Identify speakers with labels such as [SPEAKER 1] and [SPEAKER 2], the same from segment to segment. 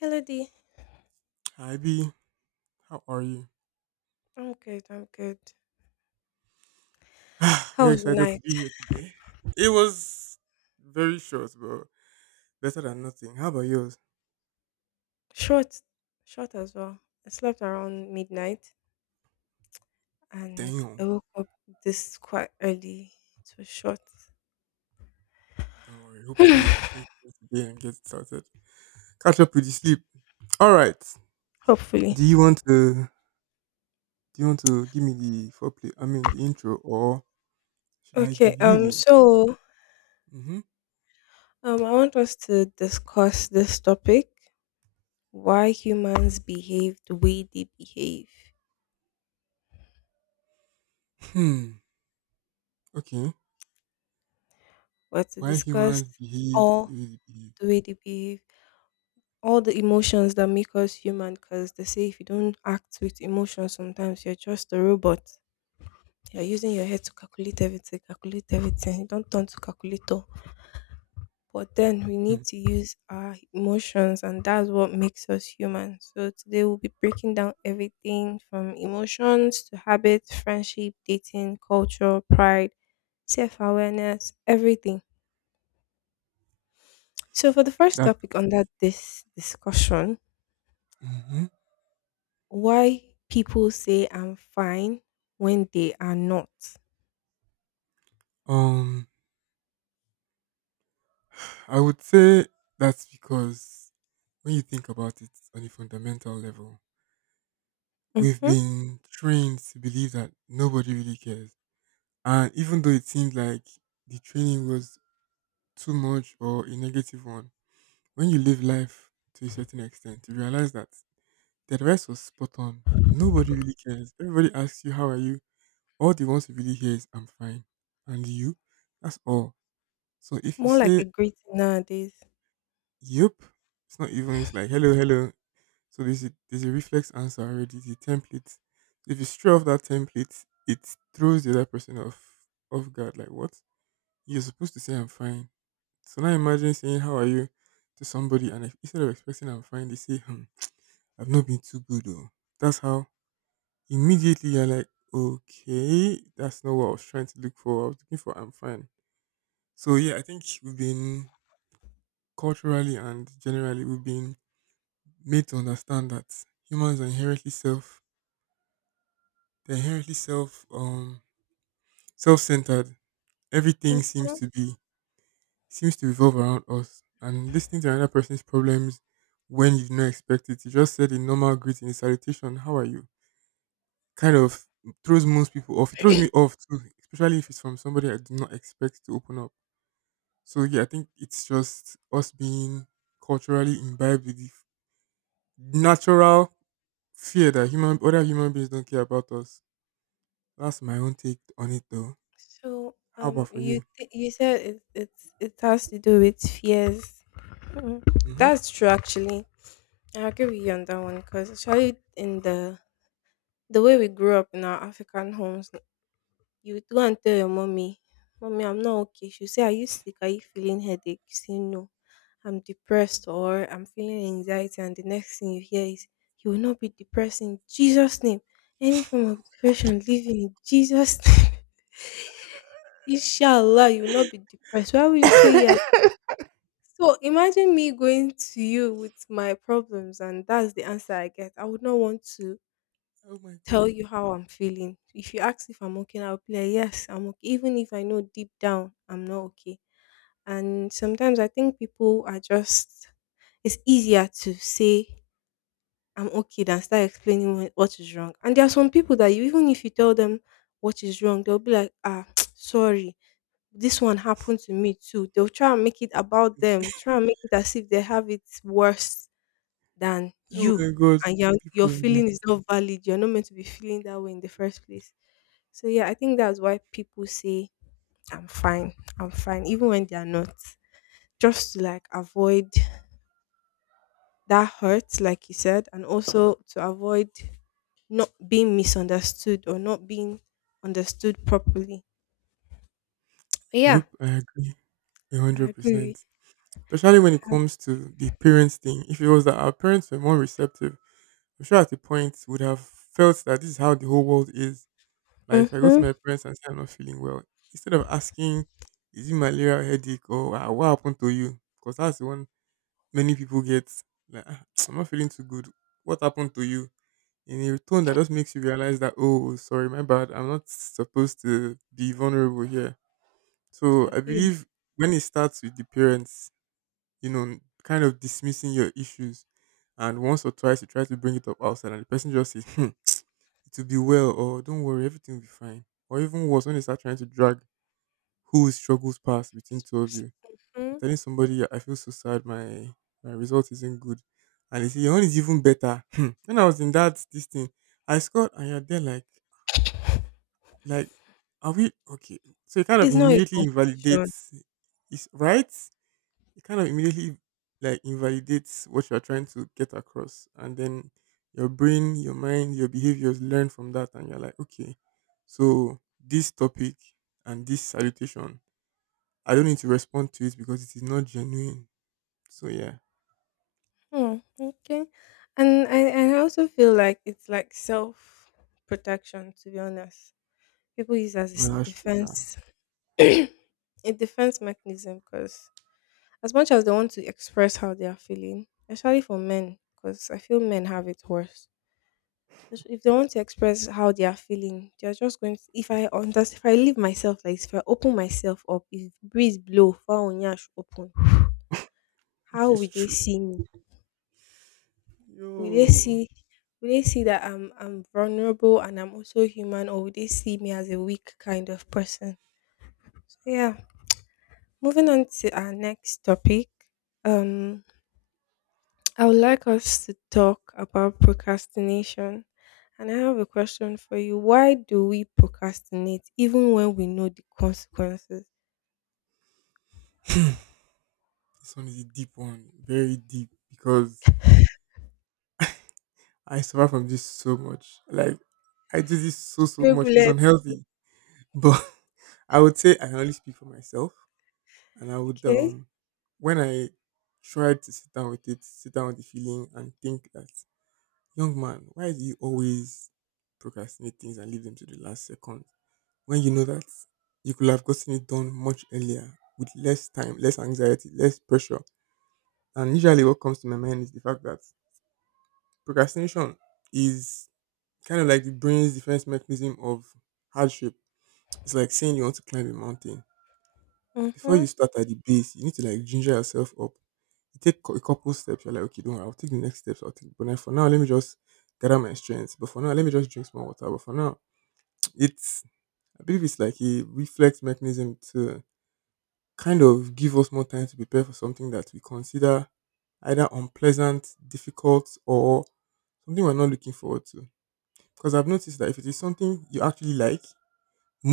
[SPEAKER 1] Hello, D.
[SPEAKER 2] Hi B, how are you?
[SPEAKER 1] I'm good. I'm good. How
[SPEAKER 2] You're
[SPEAKER 1] was your
[SPEAKER 2] excited to
[SPEAKER 1] night?
[SPEAKER 2] be here today. It was very short, but better than nothing. How about yours?
[SPEAKER 1] Short, short as well. I slept around midnight, and I
[SPEAKER 2] Damn.
[SPEAKER 1] woke up this quite early. It was short.
[SPEAKER 2] Don't worry. Hopefully you can finish it today and get started. Catch up with the sleep. All right.
[SPEAKER 1] Hopefully.
[SPEAKER 2] Do you want to? Do you want to give me the foreplay? I mean the intro, or should I
[SPEAKER 1] Okay.
[SPEAKER 2] give you
[SPEAKER 1] Um.
[SPEAKER 2] the intro?
[SPEAKER 1] So,
[SPEAKER 2] Mm-hmm.
[SPEAKER 1] um, I want us to discuss this topic: why humans behave the way they behave.
[SPEAKER 2] Hmm. Okay.
[SPEAKER 1] We're to
[SPEAKER 2] Why
[SPEAKER 1] discuss
[SPEAKER 2] humans behave
[SPEAKER 1] all
[SPEAKER 2] the way they behave?
[SPEAKER 1] the way they behave, all the emotions that make us human. Because they say if you don't act with emotion, sometimes you're just a robot. You're using your head to calculate everything, calculate everything. You don't turn to calculator. But then we
[SPEAKER 2] Hmm.
[SPEAKER 1] need to use our emotions, and that's what makes us human. So today we'll be breaking down everything from emotions to habits, friendship, dating, culture, pride, self awareness, everything. So, for the first
[SPEAKER 2] That.
[SPEAKER 1] topic under this discussion,
[SPEAKER 2] Mm-hmm.
[SPEAKER 1] why people say I'm fine when they are not.
[SPEAKER 2] Um. I would say that's because when you think about it on a fundamental level, we've
[SPEAKER 1] Hmm.
[SPEAKER 2] been trained to believe that nobody really cares. And even though it seemed like the training was too much or a negative one, when you live life to a certain extent, you realize that the advice was spot on. Nobody really cares. Everybody asks you, how are you? All they want to really hear is, I'm fine. And you? That's all. So if you
[SPEAKER 1] More like
[SPEAKER 2] say,
[SPEAKER 1] a greeting nowadays.
[SPEAKER 2] yep, it's not even, it's like, hello, hello. So there's a reflex answer already, the template. So if you stray off that template, it throws the other person off guard. Like what? You're supposed to say I'm fine. So now imagine saying how are you to somebody, and if, instead of expressing I'm fine, they say hmm, I've not been too good. Oh, that's how immediately you're like, okay, that's not what I was trying to look for. I was looking for I'm fine. So yeah, I think we've been culturally and generally we've been made to understand that humans are inherently self They're inherently self self centered. Everything seems
[SPEAKER 1] Mm-hmm.
[SPEAKER 2] to be seems to revolve around us. And listening to another person's problems when you do not expect it. You just said a normal greeting, a salutation, how are you? Kind of throws most people off. It throws me off too, especially if it's from somebody I do not expect to open up. So yeah, I think it's just us being culturally imbibed with the natural fear that human other human beings don't care about us. That's my own take on it though.
[SPEAKER 1] So,
[SPEAKER 2] How
[SPEAKER 1] um,
[SPEAKER 2] about for
[SPEAKER 1] you
[SPEAKER 2] you?
[SPEAKER 1] th- you said it has to do with fears. Mm.
[SPEAKER 2] Mhm.
[SPEAKER 1] That's true, actually. I agree with you on that one because actually, in the way we grew up in our African homes, you would go and tell your mommy, "Mommy, I'm not okay." She'll say, "Are you sick? Are you feeling headache?" You say, "No, I'm depressed or I'm feeling anxiety." And the next thing you hear is, "You will not be depressed in Jesus' name. Any form of depression, leave it in Jesus' name." Inshallah, you will not be depressed. Why would you say yes? So imagine me going to you with my problems, and that's the answer I get. I would not want to
[SPEAKER 2] Oh my god.
[SPEAKER 1] tell you how I'm feeling. If you ask if I'm okay, I'll be like, yes, I'm okay. Even if I know deep down I'm not okay. And sometimes I think people are just, it's easier to say I'm okay than start explaining what is wrong. And there are some people that you, even if you tell them what is wrong, they'll be like, ah, sorry, this one happened to me too. They'll try and make it about them, try and make it as if they have it worse than
[SPEAKER 2] Oh
[SPEAKER 1] you.
[SPEAKER 2] my god.
[SPEAKER 1] And your
[SPEAKER 2] People are like,
[SPEAKER 1] feeling is not valid. You're not meant to be feeling that way in the first place. So yeah, I think that's why people say I'm fine, I'm fine, even when they are not. Just to like avoid that hurt, like you said, and also to avoid not being misunderstood or not being understood properly. Yeah,
[SPEAKER 2] yep, I agree.
[SPEAKER 1] I agree.
[SPEAKER 2] 100%. Especially when it comes to the parents thing. If it was that our parents were more receptive, I'm sure at the point would have felt that this is how the whole world is. Like if I go to
[SPEAKER 1] Mm-hmm.
[SPEAKER 2] my parents and say I'm not feeling well, instead of asking, is it malaria or headache or, "Ah, what happened to you?" Because that's the one many people get. Like, "Ah, I'm not feeling too good. What happened to you?" in a tone that just makes you realize that, oh sorry my bad, I'm not supposed to be vulnerable here. So
[SPEAKER 1] I
[SPEAKER 2] I
[SPEAKER 1] feel
[SPEAKER 2] believe when it starts with the parents, you know, kind of dismissing your issues, and once or twice you try to bring it up outside and the person just says hmm, it will be well, or don't worry everything will be fine, or even worse when they start trying to drag who struggles past between two of you,
[SPEAKER 1] mhm.
[SPEAKER 2] telling somebody I feel so sad, my result isn't good, and they say your own is even better. Hmm, when I was in that this thing I scored and you're there like, are we okay? So it kind of
[SPEAKER 1] It's not a
[SPEAKER 2] immediately
[SPEAKER 1] competition.
[SPEAKER 2] invalidates, is right? It kind of immediately like invalidates what you are trying to get across, and then your brain, your mind, your behaviors learn from that, and you're like, okay, so this topic and this salutation, I don't need to respond to it because it is not genuine. So yeah,
[SPEAKER 1] Hmm, okay. And I also feel like it's like self protection, to be honest. People use as a
[SPEAKER 2] no, that's true, sha.
[SPEAKER 1] defense a defense mechanism because as much as they want to express how they are feeling, especially for men, because I feel men have it worse. If they want to express how they are feeling, they are just going to. If I understand, if I leave myself like this, if I open myself up, if breeze blow, far onyash open,
[SPEAKER 2] Which
[SPEAKER 1] how
[SPEAKER 2] is
[SPEAKER 1] will they
[SPEAKER 2] true.
[SPEAKER 1] see me? Will they
[SPEAKER 2] Yo,
[SPEAKER 1] see? Will they see that I'm vulnerable and I'm also human, or will they see me as a weak kind of person? So yeah. Moving on to our next topic. Um, I would like us to talk about procrastination. And I have a question for you. Why do we procrastinate even when we know the consequences?
[SPEAKER 2] this one is a deep one, very deep because. I suffer from this so much. Like I do this so so
[SPEAKER 1] Stray
[SPEAKER 2] much. It's
[SPEAKER 1] bullet,
[SPEAKER 2] unhealthy. But I would say I can only speak for myself. And I would
[SPEAKER 1] okay?
[SPEAKER 2] when I tried to sit down with it, sit down with the feeling and think that young man, why do you always procrastinate things and leave them to the last second? When you know that you could have gotten it done much earlier with less time, less anxiety, less pressure. And usually what comes to my mind is the fact that procrastination is kind of like the brain's defense mechanism of hardship. It's like saying you want to climb a mountain. Before
[SPEAKER 1] Mm-hmm.
[SPEAKER 2] you start at the base, you need to like ginger yourself up. You take a couple steps, you're like, okay, don't worry, I'll take the next steps. But then for now, let me just gather my strength. But for now, let me just drink some water. But for now, it's, I believe it's like a reflex mechanism to kind of give us more time to prepare for something that we consider either unpleasant, difficult, or something we're not looking forward to. Because I've noticed that if it is something you actually like,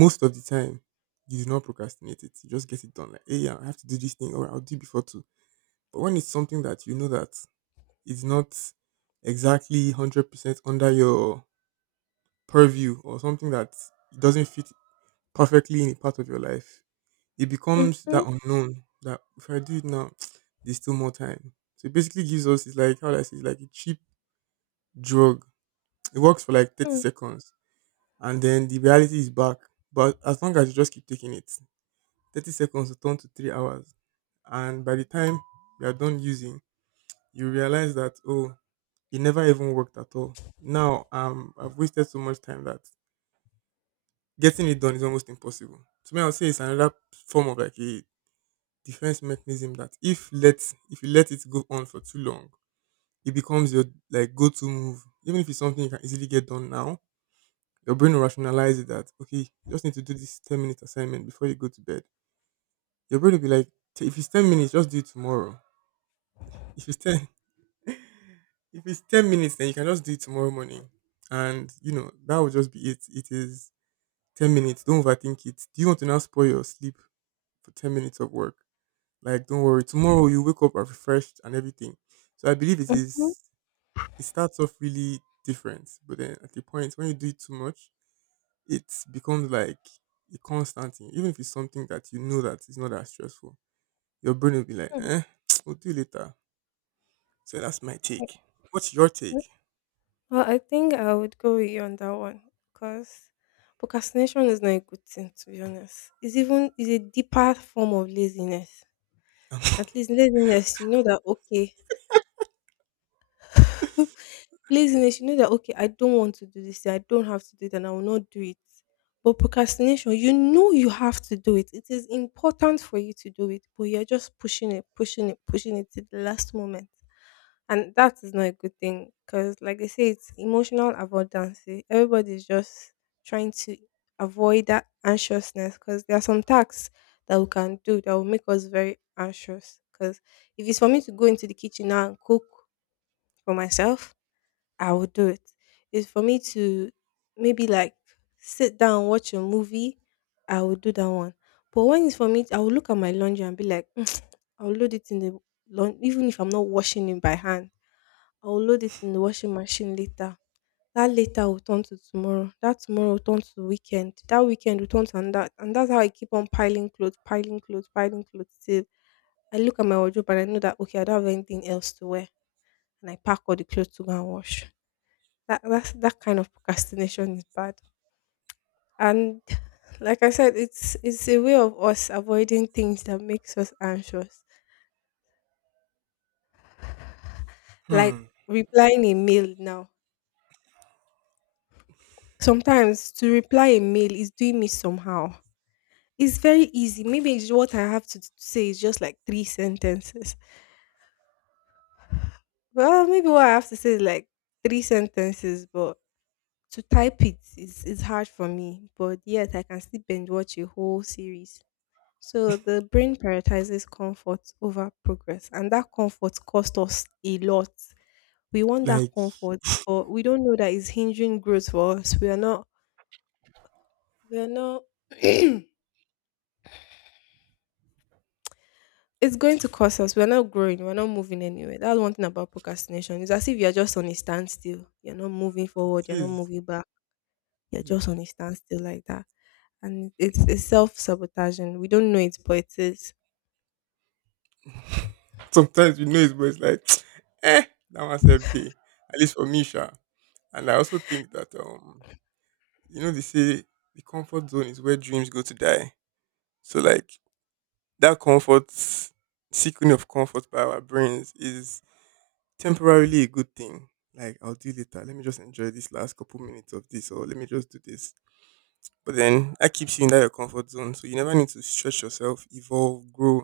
[SPEAKER 2] most of the time, you do not procrastinate it. You just get it done. Like, hey, yeah, I have to do this thing, or I'll do it before two. But when it's something that you know that it's not exactly 100% under your purview, or something that doesn't fit perfectly in a part of your life, it becomes
[SPEAKER 1] Mm-hmm.
[SPEAKER 2] that unknown. That if I do it now, there's still more time. So it basically gives us it's like how do I say it's like a cheap drug. It works for like thirty
[SPEAKER 1] Mm-hmm.
[SPEAKER 2] seconds, and then the reality is back. But as long as you just keep taking it, 30 seconds will turn to 3 hours. And by the time you are done using, you realize that, oh, it never even worked at all. Now I've wasted so much time that getting it done is almost impossible. To me, I would say it's another form of like a defense mechanism that if you let it go on for too long, it becomes your like go-to move. Even if it's something you can easily get done now, your brain will rationalize it that okay, you just need to do this 10-minute assignment before you go to bed. Your brain will be like, if it's 10 minutes, just do it tomorrow. If it's ten, if it's 10 minutes, then you can just do it tomorrow morning, and you know that will just be it. It is 10 minutes. Don't overthink it. Do you want to now spoil your sleep for 10 minutes of work? Like, don't worry. Tomorrow you wake up refreshed and everything. So I believe it is. It starts off really different, but then at the point when you do it too much, it becomes like a constant thing. Even if it's something that you know that is not that stressful, your brain will be like,
[SPEAKER 1] Mm-hmm.
[SPEAKER 2] eh, we'll do it later. So that's my
[SPEAKER 1] Okay.
[SPEAKER 2] take. What's your take?
[SPEAKER 1] Well, I think I would go with you on that one because procrastination is not a good thing, to be honest. It's even it's a deeper form of laziness. At least laziness, you know that, okay, laziness, you know that okay, I don't want to do this thing, I don't have to do it, and I will not do it. But procrastination, you know you have to do it. It is important for you to do it, but you're just pushing it, pushing it, pushing it to the last moment. And that is not a good thing because, like they say, it's emotional avoidance. Eh. Everybody's just trying to avoid that anxiousness because there are some tasks that we can do that will make us very anxious. Because if it's for me to go into the kitchen now and cook for myself, I would do it. It's for me to maybe like sit down, watch a movie, I would do that one. But when it's for me, I will look at my laundry and be like, "Mm, I'll load it in the laundry, even if I'm not washing it by hand. I'll load it in the washing machine later. That later will turn to tomorrow. That tomorrow will turn to weekend. That weekend will turn to and that. And that's how I keep on piling clothes, piling clothes, piling clothes till I look at my wardrobe and I know that okay, I don't have anything else to wear. And I pack all the clothes to go and wash. That's that kind of procrastination is bad. And like I said, it's a way of us avoiding things that makes us anxious. Like
[SPEAKER 2] Hmm.
[SPEAKER 1] replying a mail now. Sometimes to reply a mail is doing me somehow. It's very easy. Maybe it's what I have to say is just like three sentences. Well, maybe what I have to say is like three sentences, but to type it is hard for me. But yet I can still binge watch a whole series. So the brain prioritizes comfort over progress, and that comfort costs us a lot. We want that
[SPEAKER 2] Like
[SPEAKER 1] comfort, but we don't know that it's hindering growth for us. We are not. We are not. It's going to cost us. We are not growing. We are not moving anywhere. That's one thing about procrastination. It's as if you are just on a standstill. You're not moving forward.
[SPEAKER 2] it
[SPEAKER 1] You're not
[SPEAKER 2] is.
[SPEAKER 1] moving back. You're just
[SPEAKER 2] Yeah.
[SPEAKER 1] on a standstill like that, and it's self sabotaging. We don't know it, but it is.
[SPEAKER 2] Sometimes you know it, but it's like, eh, that one's a day. At least for me, sure. And I also think that you know, they say the comfort zone is where dreams go to die. So like that comfort seeking of comfort by our brains is temporarily a good thing. Like I'll do later. Let me just enjoy this last couple minutes of this, or let me just do this. But then that keeps you in that your comfort zone. So you never need to stretch yourself, evolve, grow,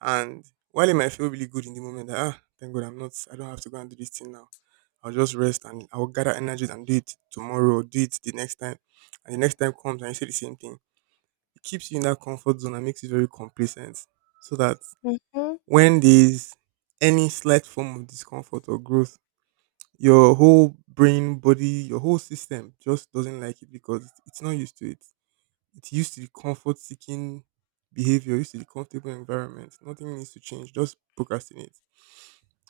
[SPEAKER 2] and while it might feel really good in the moment, that, ah, thank God I don't have to go and do this thing now. I'll just rest and I'll gather energies and do it tomorrow or do it the next time. And the next time comes and you say the same thing. It keeps you in that comfort zone and makes you very complacent. So that
[SPEAKER 1] Mhm.
[SPEAKER 2] when there's any slight form of discomfort or growth, your whole your whole system just doesn't like it because it's not used to it. It's used to the comfort seeking behavior, used to the comfortable environment. Nothing needs to change, just procrastinate.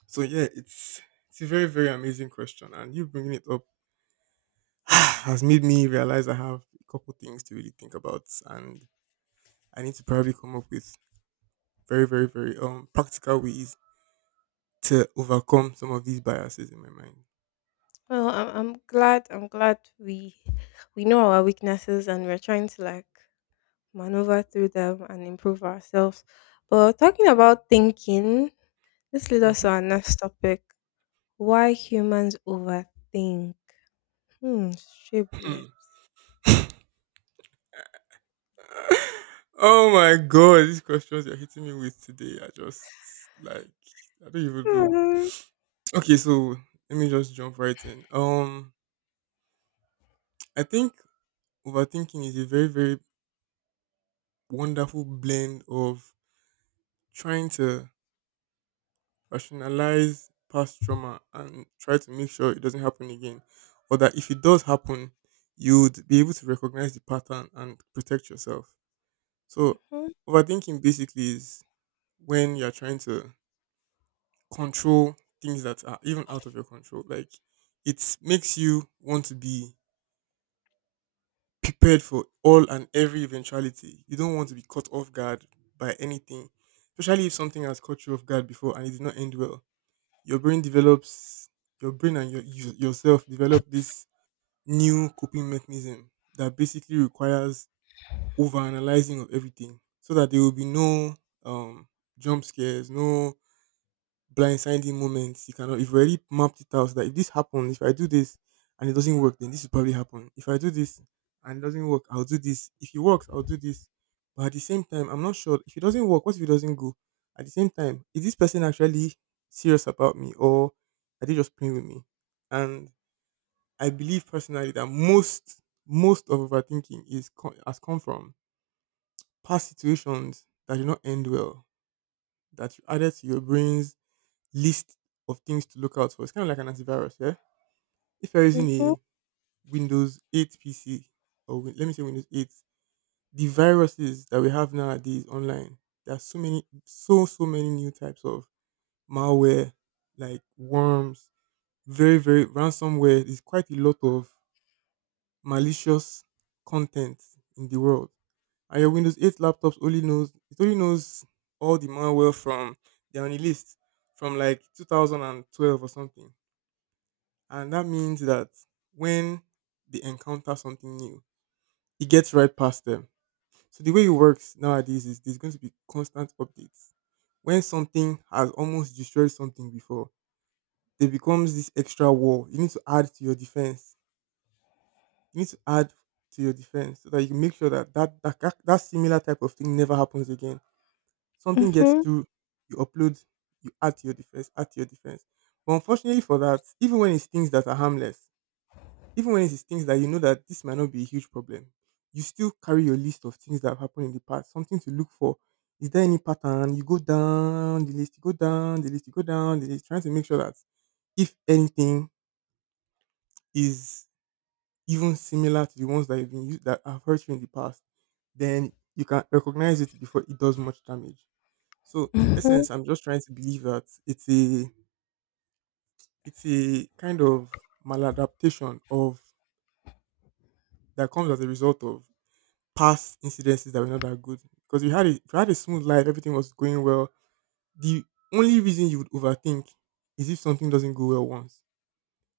[SPEAKER 2] So yeah, it's a very very amazing question, and you bringing it up has made me realize I have a couple things to really think about, and I need to probably come up with very very very practical ways to overcome some of these biases in my mind.
[SPEAKER 1] Well, I'm glad we know our weaknesses and we're trying to like maneuver through them and improve ourselves. But talking about thinking, this leads us to
[SPEAKER 2] Hmm.
[SPEAKER 1] our next topic: why humans overthink. Hmm, stray bullets.
[SPEAKER 2] Oh my god, these questions you're hitting me with today are just like I don't even know.
[SPEAKER 1] Mhm.
[SPEAKER 2] Okay, so let me just jump right in. I think overthinking is a very wonderful blend of trying to rationalize past trauma and try to make sure it doesn't happen again, or that if it does happen, you'd be able to recognize the pattern and protect yourself. So, overthinking basically is when you're trying to control things that are even out of your control. Like, it makes you want to be prepared for all and every eventuality. You don't want to be caught off guard by anything, especially if something has caught you off guard before and it did not end well. your brain develops your brain and yourself develop this new coping mechanism that basically requires overanalyzing of everything so that there will be no um jump scares, no blindsiding moments. You cannot. You've already mapped it out so that if this happens, if I do this and it doesn't work, then this will probably happen. If I do this and it doesn't work, I'll do this. If it works, I'll do this. But at the same time, I'm not sure if it doesn't work. What if it doesn't go? At the same time, is this person actually serious about me, or are they just playing with me? And I believe personally that most of overthinking has come from past situations that did not end well, that you added to your brain's list of things to look out for. It's kind of like an antivirus, yeah? If you're using
[SPEAKER 1] Mhm.
[SPEAKER 2] a Windows 8 PC, let me say Windows 8, the viruses that we have nowadays online, there are so many, so many new types of malware, like worms, very, very ransomware. There's quite a lot of malicious content in the world. And your Windows 8 laptops only knows, it only knows all the malware from, they're on the list from like 2012 or something. And that means that when they encounter something new, it gets right past them. So the way it works nowadays is there's going to be constant updates. When something has almost destroyed something before, there becomes this extra wall. You need to add to your defense. You need to add to your defense so that you make sure that that similar type of thing never happens again. Something gets
[SPEAKER 1] Mhm.
[SPEAKER 2] through, you upload, you add to your defense, add to your defense. But unfortunately for that, even when it's things that are harmless, even when it is things that you know that this might not be a huge problem, you still carry your list of things that have happened in the past, something to look for. Is there any pattern? You go down the list, you go down the list, you go down the list, trying to make sure that if anything is even similar to the ones that you've been used that have hurt you in the past, then you can recognize it before it does much damage. So in
[SPEAKER 1] Mhm.
[SPEAKER 2] essence, I'm just trying to believe that it's a kind of maladaptation of that comes as a result of past incidences that were not that good. Because if you had a smooth life, everything was going well. The only reason you would overthink is if something doesn't go well once.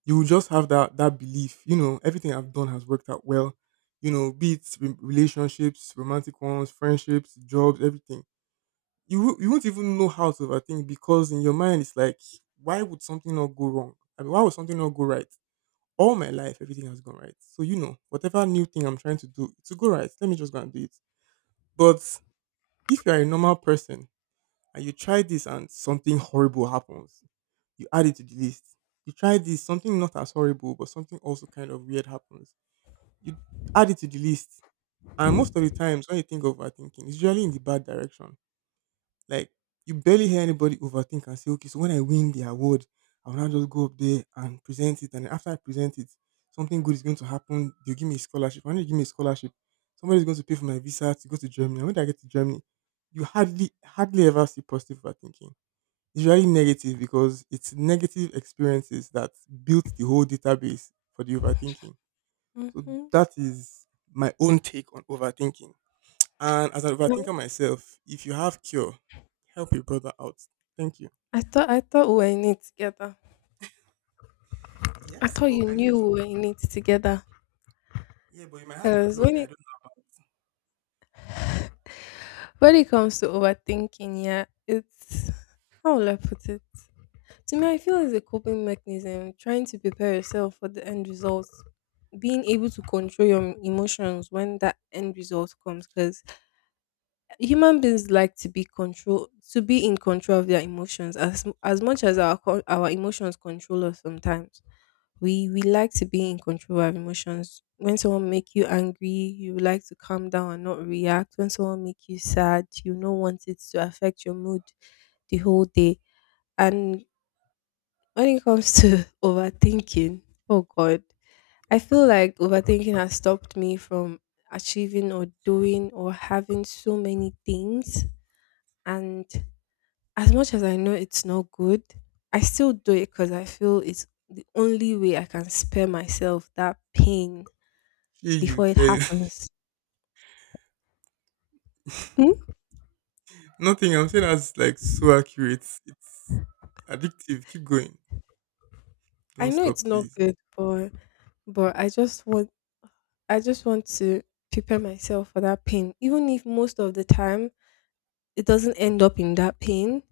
[SPEAKER 2] You will just have that belief, you know, everything I've done has worked out well. You know, be it relationships, romantic ones, friendships, jobs, everything. You won't even know how to overthink because in your mind it's like, why would something not go wrong? I mean, why would something not go right? All my life everything has gone right. So you know, whatever new thing I'm trying to do to go right, let me just go and do it. But if you are a normal person and you try this and something horrible happens, you add it to the list. You try this, something not as horrible, but something also kind of weird happens. You add it to the list. And most of the times when you think of overthinking, it's usually in the bad direction. Like you barely hear anybody overthink and say, okay, so when I win the award, I will now just go up there and present it. And after I present it, something good is going to happen. They'll give me a scholarship. When they give me a scholarship, somebody's going to pay for my visa to go to Germany. And when I get to Germany, you hardly ever see positive overthinking. It's really negative because it's negative experiences that built the whole database for the overthinking. So
[SPEAKER 1] Mhm.
[SPEAKER 2] that is my own take on overthinking. And as an
[SPEAKER 1] No,
[SPEAKER 2] overthinker myself, if you have cure, help your brother out. Thank you.
[SPEAKER 1] I thought we were in it together. I
[SPEAKER 2] Yes,
[SPEAKER 1] thought
[SPEAKER 2] but
[SPEAKER 1] you
[SPEAKER 2] I
[SPEAKER 1] knew
[SPEAKER 2] mean,
[SPEAKER 1] we were in it together.
[SPEAKER 2] yeah, but you might have it
[SPEAKER 1] Cause
[SPEAKER 2] plugged.
[SPEAKER 1] when
[SPEAKER 2] I
[SPEAKER 1] it
[SPEAKER 2] don't.
[SPEAKER 1] When it comes to overthinking, yeah, it's how will I put it? To me, I feel it's a coping mechanism, trying to prepare yourself for the end result, being able to control your emotions when that end result comes. Because human beings like to be in control of their emotions, as much as our emotions control us sometimes. We like to be in control of emotions. When someone make you angry, you like to calm down and not react. When someone make you sad, you don't want it to affect your mood the whole day. And when it comes to overthinking, oh god, I feel like overthinking has stopped me from achieving or doing or having so many things. And as much as I know it's not good, I still do it because I feel it's the only way I can spare myself that pain
[SPEAKER 2] Hey, you
[SPEAKER 1] before it
[SPEAKER 2] pay.
[SPEAKER 1] happens. Hmm?
[SPEAKER 2] Nothing. I'm saying that's like so accurate. It's addictive. Keep going.
[SPEAKER 1] I
[SPEAKER 2] Don't
[SPEAKER 1] know
[SPEAKER 2] stop,
[SPEAKER 1] it's not
[SPEAKER 2] please.
[SPEAKER 1] good, but but I just want to prepare myself for that pain. Even if most of the time it doesn't end up in that pain,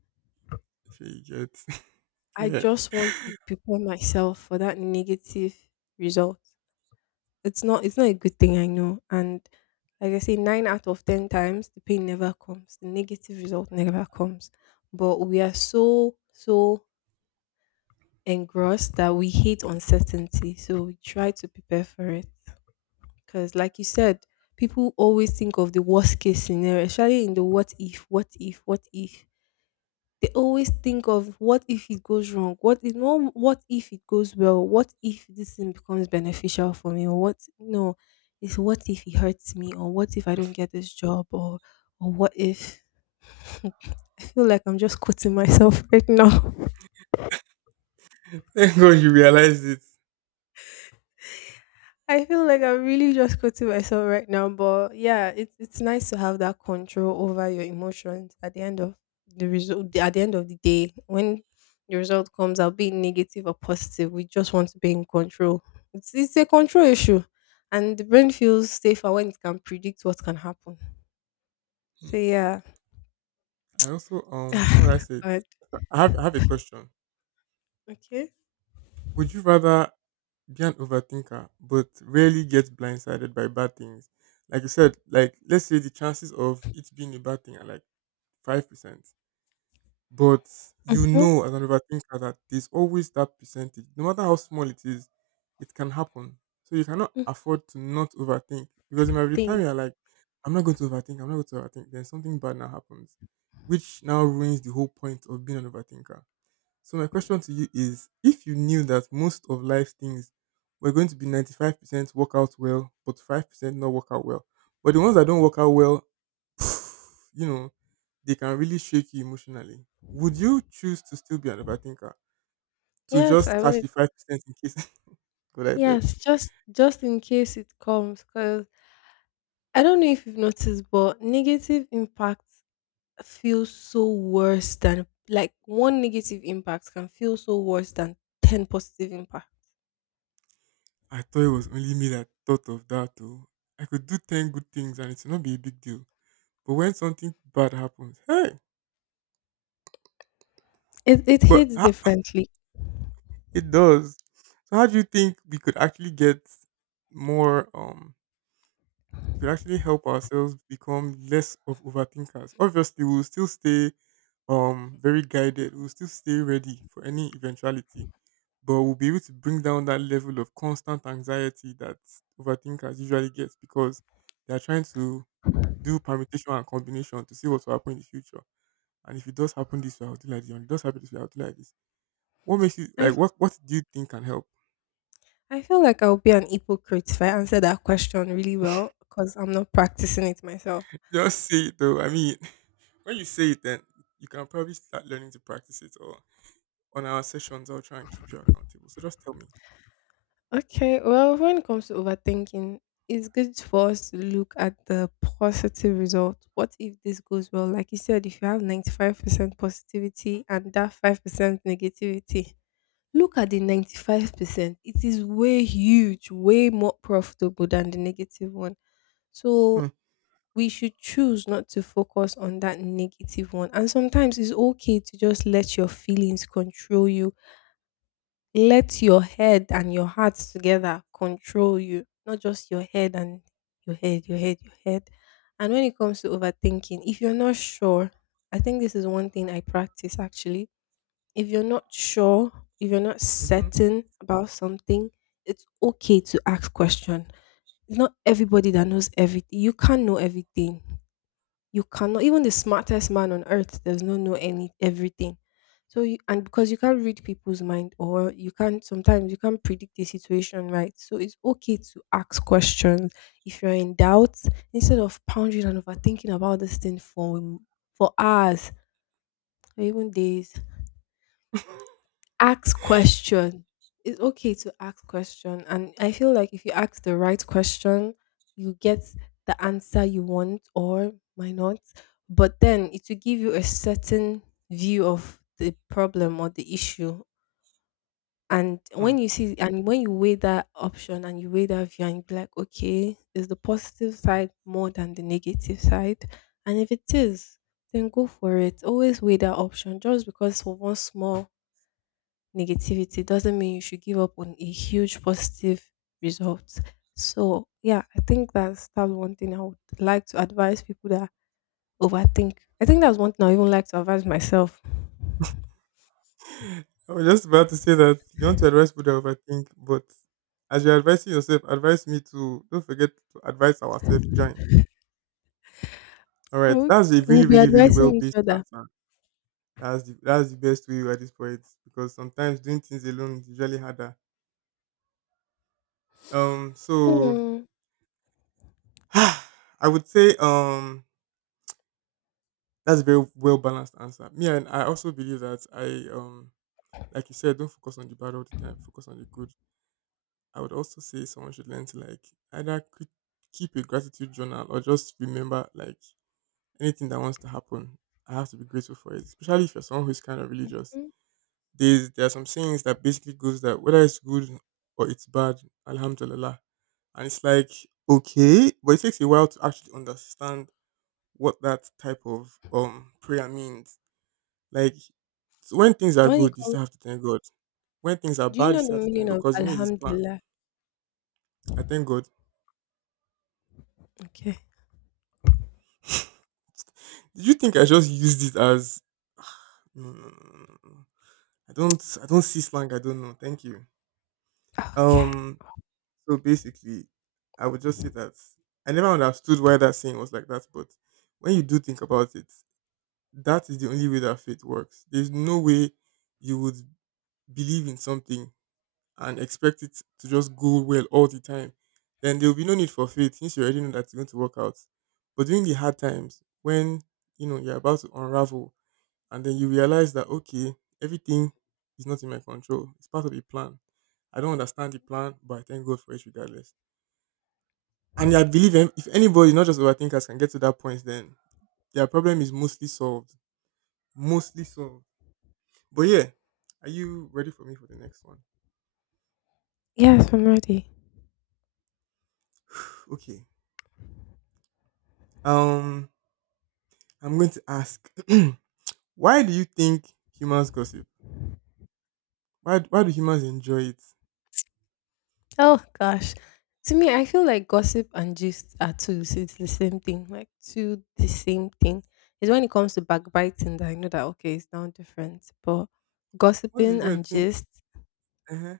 [SPEAKER 2] If you get,
[SPEAKER 1] I
[SPEAKER 2] yeah.
[SPEAKER 1] just want to prepare myself for that negative result. It's not a good thing, I know. And like I say, 9 out of 10 times the pain never comes. The negative result never comes. But we are so, so engrossed that we hate uncertainty. So we try to prepare for it. Because like you said, people always think of the worst case scenario, especially in the what if, what if, what if. They always think of what if it goes wrong? What if no what if it goes well? What if this thing becomes beneficial for me? Or what no, it's what if it hurts me or what if I don't get this job or what if I feel like I'm just quoting myself right now.
[SPEAKER 2] Thank God you realized it.
[SPEAKER 1] I feel like I'm really just quoting myself right now, but yeah, it's nice to have that control over your emotions at the end of the result. At the end of the day, when the result comes out, be it negative or positive, we just want to be in control. It's a control issue, and the brain feels safer when it can predict what can happen.
[SPEAKER 2] Hmm.
[SPEAKER 1] So yeah,
[SPEAKER 2] I also, how would I say it?
[SPEAKER 1] good.
[SPEAKER 2] I have a question.
[SPEAKER 1] Okay.
[SPEAKER 2] Would you rather be an overthinker, but rarely get blindsided by bad things. Like you said, like let's say the chances of it being a bad thing are like 5%. But you
[SPEAKER 1] Mm-hmm.
[SPEAKER 2] know as an overthinker that there's always that percentage. No matter how small it is, it can happen. So you cannot afford to not overthink. Because in my time
[SPEAKER 1] Thing.
[SPEAKER 2] you're like, I'm not going to overthink, I'm not going to overthink, then something bad now happens. Which now ruins the whole point of being an overthinker. So my question to you is if you knew that most of life things were going to be 95% work out well, but 5% not work out well. But the ones that don't work out well, you know, they can really shake you emotionally. Would you choose to still be an overthinker? To
[SPEAKER 1] Yes,
[SPEAKER 2] just
[SPEAKER 1] I
[SPEAKER 2] catch
[SPEAKER 1] would.
[SPEAKER 2] the 5% in case. God I beg.
[SPEAKER 1] Yes, just in case it comes, because I don't know if you've noticed, but negative impacts feel so worse than like one negative impact can feel so worse than 10 positive impact.
[SPEAKER 2] I thought it was only me that thought of that though. I could do 10 good things and it would not be a big deal. But when something bad happens, hey,
[SPEAKER 1] It
[SPEAKER 2] but
[SPEAKER 1] hits
[SPEAKER 2] ho-
[SPEAKER 1] differently.
[SPEAKER 2] it does. So how do you think we could actually get more, we could actually help ourselves become less of overthinkers? Obviously we'll still stay very guided, we'll still stay ready for any eventuality, but we'll be able to bring down that level of constant anxiety that overthinkers usually get because they are trying to do permutation and combination to see what will happen in the future. And if it does happen this way, I'll do like this. And if it does happen this way, I'll do like this. What makes you
[SPEAKER 1] I,
[SPEAKER 2] like what do you think can help?
[SPEAKER 1] I feel like I'll be an hypocrite if I answer that question really well because I'm not practicing it myself.
[SPEAKER 2] Just say it though. I mean, when you say it, then you can probably start learning to practice it. Or on our sessions, I'll try and keep you accountable. So just tell me.
[SPEAKER 1] Okay, well, when it comes to overthinking, it's good for us to look at the positive result. What if this goes well? Like you said, if you have 95% positivity and that 5% negativity. Look at the 95%. It is way huge, way more profitable than the negative one.
[SPEAKER 2] Hmm.
[SPEAKER 1] So we should choose not to focus on that negative one. And sometimes it's okay to just let your feelings control you. Let your head and your heart together control you, not just your head and your head. And when it comes to overthinking, if you're not sure, I think this is one thing I practice actually if you're not sure, if you're not
[SPEAKER 2] Hmm.
[SPEAKER 1] certain about something, it's okay to ask question. It's not everybody that knows everything. You can't know everything. You cannot. Even the smartest man on earth does not know any everything. So you, and because you can't read people's mind, or you can't sometimes you can't predict the situation, right? So it's okay to ask questions if you're in doubt instead of pondering and overthinking about this thing for hours or even days. Ask question. It's okay to ask question, and I feel like if you ask the right question, you get the answer you want or might not. But then it will give you a certain view of the problem or the issue. And
[SPEAKER 2] Hmm.
[SPEAKER 1] when you see and when you weigh that option and you weigh that view and you be like, okay, is the positive side more than the negative side? And if it is, then go for it. Always weigh that option. Just because for one small negativity doesn't mean you should give up on a huge positive result. So yeah, I think that's one thing I would like to advise people that overthink. I think that's one thing I even like to advise myself.
[SPEAKER 2] I was just about to say that you want to advise people that overthink, but as you're advising yourself, advise me to don't forget to advise ourselves. Join. All right,
[SPEAKER 1] Okay,
[SPEAKER 2] that's a
[SPEAKER 1] we'll be
[SPEAKER 2] really well
[SPEAKER 1] advising each
[SPEAKER 2] based
[SPEAKER 1] other.
[SPEAKER 2] answer. That's the best way at this point because sometimes doing things alone is usually harder. Um, so
[SPEAKER 1] Hmm.
[SPEAKER 2] I would say, that's a very well balanced answer. Me and I also believe that I, like you said, don't focus on the bad all the time, focus on the good. I would also say someone should learn to like either keep a gratitude journal or just remember like anything that wants to happen. I have to be grateful for it, especially if you're someone who's kind of religious. There are some sayings that basically goes that whether it's good or it's bad, alhamdulillah. And it's like okay, but it takes a while to actually understand what that type of prayer means. Like s- when things are
[SPEAKER 1] When it
[SPEAKER 2] good, you
[SPEAKER 1] comes,
[SPEAKER 2] still have to thank God. When things are
[SPEAKER 1] do you
[SPEAKER 2] bad, you
[SPEAKER 1] know the
[SPEAKER 2] still have to thank
[SPEAKER 1] meaning
[SPEAKER 2] God
[SPEAKER 1] of
[SPEAKER 2] because you know it's His plan.
[SPEAKER 1] Alhamdulillah?
[SPEAKER 2] I thank God.
[SPEAKER 1] Okay.
[SPEAKER 2] Did you think I just used it as? No, no, no, no, no, no. I don't. I don't see slang. I don't know. Thank you.
[SPEAKER 1] Okay.
[SPEAKER 2] Um. So basically, I would just say that I never understood why that saying was like that, but when you do think about it, that is the only way that faith works. There's no way you would believe in something and expect it to just go well all the time, then there will be no need for faith since you already know that it's going to work out. But during the hard times, when you know you're about to unravel, and then you realize that okay, everything is not in my control. It's part of the plan. I don't understand the plan, but I thank God for it regardless. And I believe if anybody, not just overthinkers, can get to that point, then their problem is mostly solved. Mostly solved. But yeah, are you ready for me for the next one?
[SPEAKER 1] Yes, I'm ready.
[SPEAKER 2] Okay. Um, I'm going to ask. Why do you think humans gossip? Why do humans enjoy it?
[SPEAKER 1] Oh gosh. To me, I feel like gossip and gist are two. So it's the same thing. Like two the same thing. It's when it comes to backbiting that I know that, okay, it's now different. But
[SPEAKER 2] What's the
[SPEAKER 1] gossiping and
[SPEAKER 2] difference between
[SPEAKER 1] gist
[SPEAKER 2] uh-huh.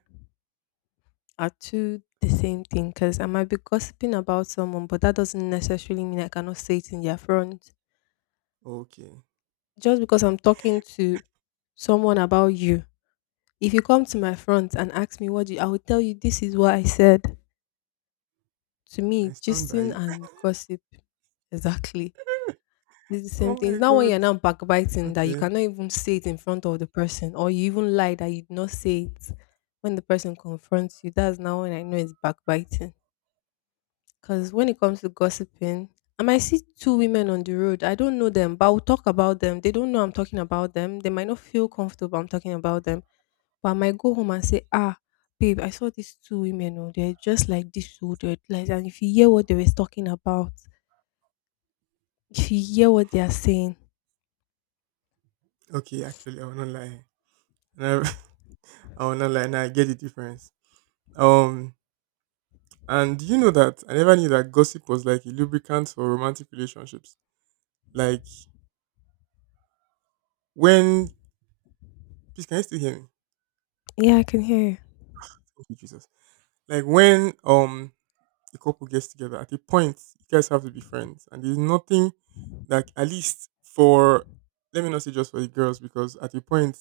[SPEAKER 1] are two the same thing because I might be gossiping about someone, but that doesn't necessarily mean I cannot say it in their front.
[SPEAKER 2] Okay.
[SPEAKER 1] Just because I'm talking to someone about you, if you come to my front and ask me what you, I will tell you this is what I said. To
[SPEAKER 2] And I
[SPEAKER 1] me,
[SPEAKER 2] stand by
[SPEAKER 1] gisting
[SPEAKER 2] it.
[SPEAKER 1] and gossip exactly. It's the same
[SPEAKER 2] Oh
[SPEAKER 1] thing.
[SPEAKER 2] my
[SPEAKER 1] It's not when
[SPEAKER 2] God.
[SPEAKER 1] you're now backbiting that you
[SPEAKER 2] Okay.
[SPEAKER 1] cannot even say it in front of the person, or you even lie that you did not say it when the person confronts you. That's now when I know it's backbiting. Because when it comes to gossiping, I might see two women on the road. I don't know them, but I'll talk about them. They don't know I'm talking about them. They might not feel comfortable I'm talking about them. But I might go home and say, ah, babe, I saw these two women. Oh, they're just like this. Oh, they're like, and if you hear what they were talking about, if you hear what they are saying,
[SPEAKER 2] Okay, actually I will not lie. No, I will not lie now, I get the difference. Um and do you know that I never knew that gossip was like a lubricant for romantic relationships. Like when please can you still hear me?
[SPEAKER 1] yeah, I can hear you.
[SPEAKER 2] Thank you, Jesus. Like when the couple gets together. At a point, you guys have to be friends, and there's nothing like at least for let me not say just for the girls because at a point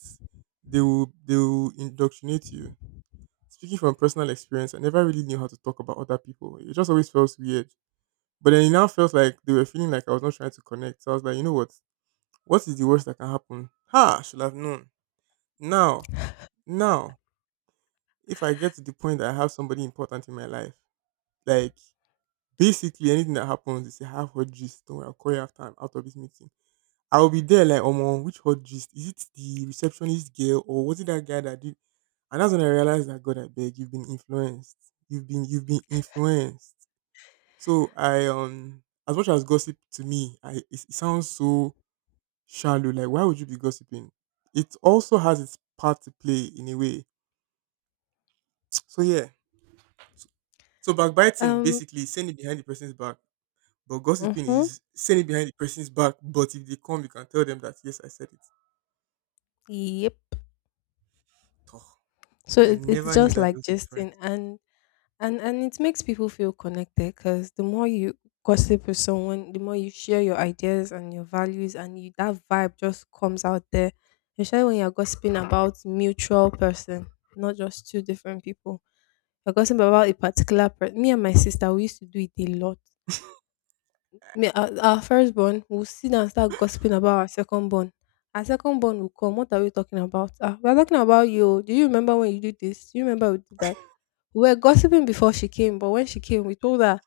[SPEAKER 2] they will indoctrinate you. Speaking from personal experience, I never really knew how to talk about other people. It just always felt weird. But then it now felt like they were feeling like I was not trying to connect. So I was like, you know what? What is the worst that can happen? Ha! I should have known. Now, now, if I get to the point that I have somebody important in my life, like basically, anything that happens, they say, have hot gist. Don't worry, I'll call you after I'm out of this meeting. I'll be there like, oh, which hot gist? Is it the receptionist girl or was it that guy that did? And that's when I realized that, God, I beg, you've been influenced. You've been influenced. So I, as much as gossip to me, it sounds so shallow. Like, why would you be gossiping? It also has its part to play in a way. So yeah. So backbiting,
[SPEAKER 1] Um,
[SPEAKER 2] basically, is saying it behind the person's back. But gossiping
[SPEAKER 1] Mm-hmm.
[SPEAKER 2] is saying it behind the person's back. But if they come, you can tell them that yes, I said it.
[SPEAKER 1] Yep.
[SPEAKER 2] Toh,
[SPEAKER 1] So
[SPEAKER 2] I
[SPEAKER 1] it's
[SPEAKER 2] never knew
[SPEAKER 1] just
[SPEAKER 2] that there
[SPEAKER 1] like
[SPEAKER 2] was a
[SPEAKER 1] Justin,
[SPEAKER 2] difference.
[SPEAKER 1] and and it makes people feel connected because the more you gossip with someone, the more you share your ideas and your values, and you that vibe just comes out there. Especially when you're gossiping about mutual person, not just two different people. You're gossiping about a particular person. Me and my sister, we used to do it a lot. Me, our first born will sit down and start gossiping about our second born. Our second born will come. What are we talking about? Ah, we're talking about you. Oh. Do you remember when you did this? Do you remember we did that? We were gossiping before she came, but when she came, we told her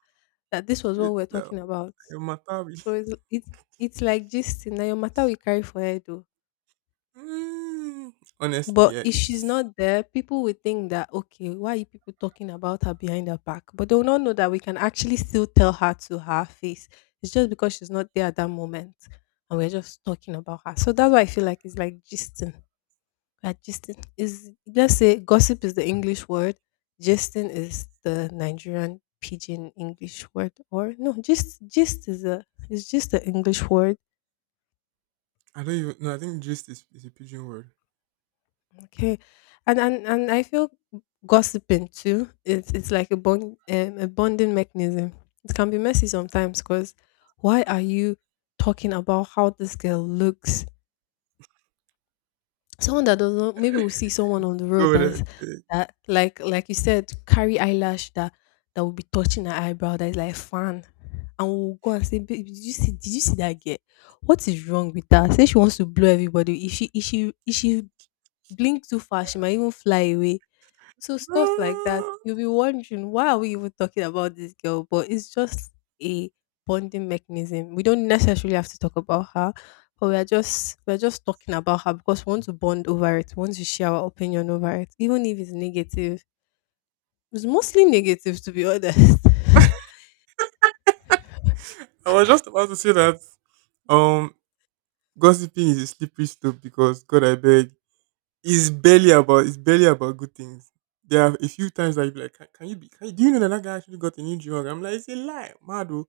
[SPEAKER 1] that this was what
[SPEAKER 2] Straight
[SPEAKER 1] we were
[SPEAKER 2] down.
[SPEAKER 1] talking about.
[SPEAKER 2] Your matari.
[SPEAKER 1] So it's like this Now your matter we carry for head.
[SPEAKER 2] Mm. Honestly,
[SPEAKER 1] But
[SPEAKER 2] yeah,
[SPEAKER 1] if she's
[SPEAKER 2] it's
[SPEAKER 1] not there, people will think that, okay, why are you people talking about her behind her back? But they will not know that we can actually still tell her to her face. It's just because she's not there at that moment. And we're just talking about her. So that's why I feel like it's like gisting. We're gisting. Is let's say gossip is the English word, gisting is the Nigerian pidgin English word. Or no, gist gist is a it's just the English word
[SPEAKER 2] I don't even no, I think gist is a pigeon word.
[SPEAKER 1] Okay, and I feel gossiping too. It's like a bond, a bonding mechanism. It can be messy sometimes because why are you talking about how this girl looks? Someone that does not maybe we'll see someone on the road
[SPEAKER 2] Go there.
[SPEAKER 1] that's
[SPEAKER 2] Eh.
[SPEAKER 1] that like you said carry eyelash that that will be touching her eyebrow that is like fan, and we'll go and say, babe, did you see that girl? What is wrong with her? Say she wants to blow everybody. If she blink too fast, she might even fly away, so stuff like that,
[SPEAKER 2] No.
[SPEAKER 1] you'll be wondering why are we even talking about this girl? But it's just a bonding mechanism. We don't necessarily have to talk about her, but we're just talking about her because we want to bond over it, we want to share our opinion over it, even if it's negative. It's mostly negative to be honest.
[SPEAKER 2] I was just about to say that um gossiping is a slippery slope because God I beg. It's barely about good things. There are a few times I'd be like, can you be? Can, you, do you know that that guy actually got a new jog? I'm like, it's a lie, mad oh.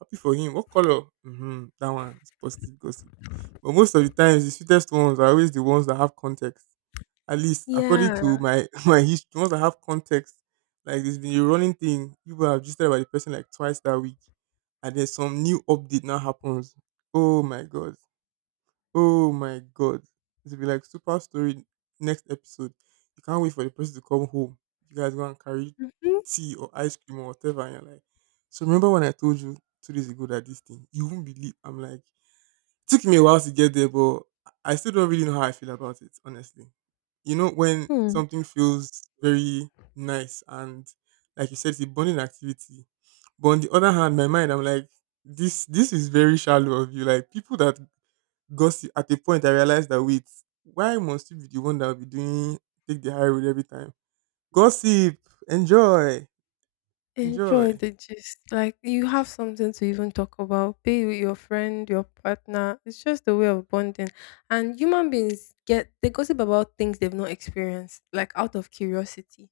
[SPEAKER 2] Happy for him. What color? Mm-hmm, that one. It's positive gossip. But most of the times, the sweetest ones are always the ones that have context. At least according to
[SPEAKER 1] yeah.
[SPEAKER 2] my my history, the ones that have context. Like there's been a running thing. People have just about the person like twice that week, and then some new update now happens. Oh my God! Oh my God. It'll be like super story next episode. You can't wait for the person to come home. You guys go and carry tea or ice cream or whatever and you're like so remember when I told you 2 days ago that this thing you won't believe I'm like it took me a while to get there but I still don't really know how I feel about it, honestly. You know when
[SPEAKER 1] Mhm.
[SPEAKER 2] something feels very nice and like you said it's a bonding activity. But on the other hand, my mind I'm like this is very shallow of you. Like people that because at a point I realized that wait, why must you be the one that will be doing take the high road every time? Gossip, enjoy,
[SPEAKER 1] Enjoy
[SPEAKER 2] enjoy.
[SPEAKER 1] the gist. Like you have something to even talk about, be with your friend, your partner. It's just a way of bonding. And human beings get they gossip about things they've not experienced, like out of curiosity.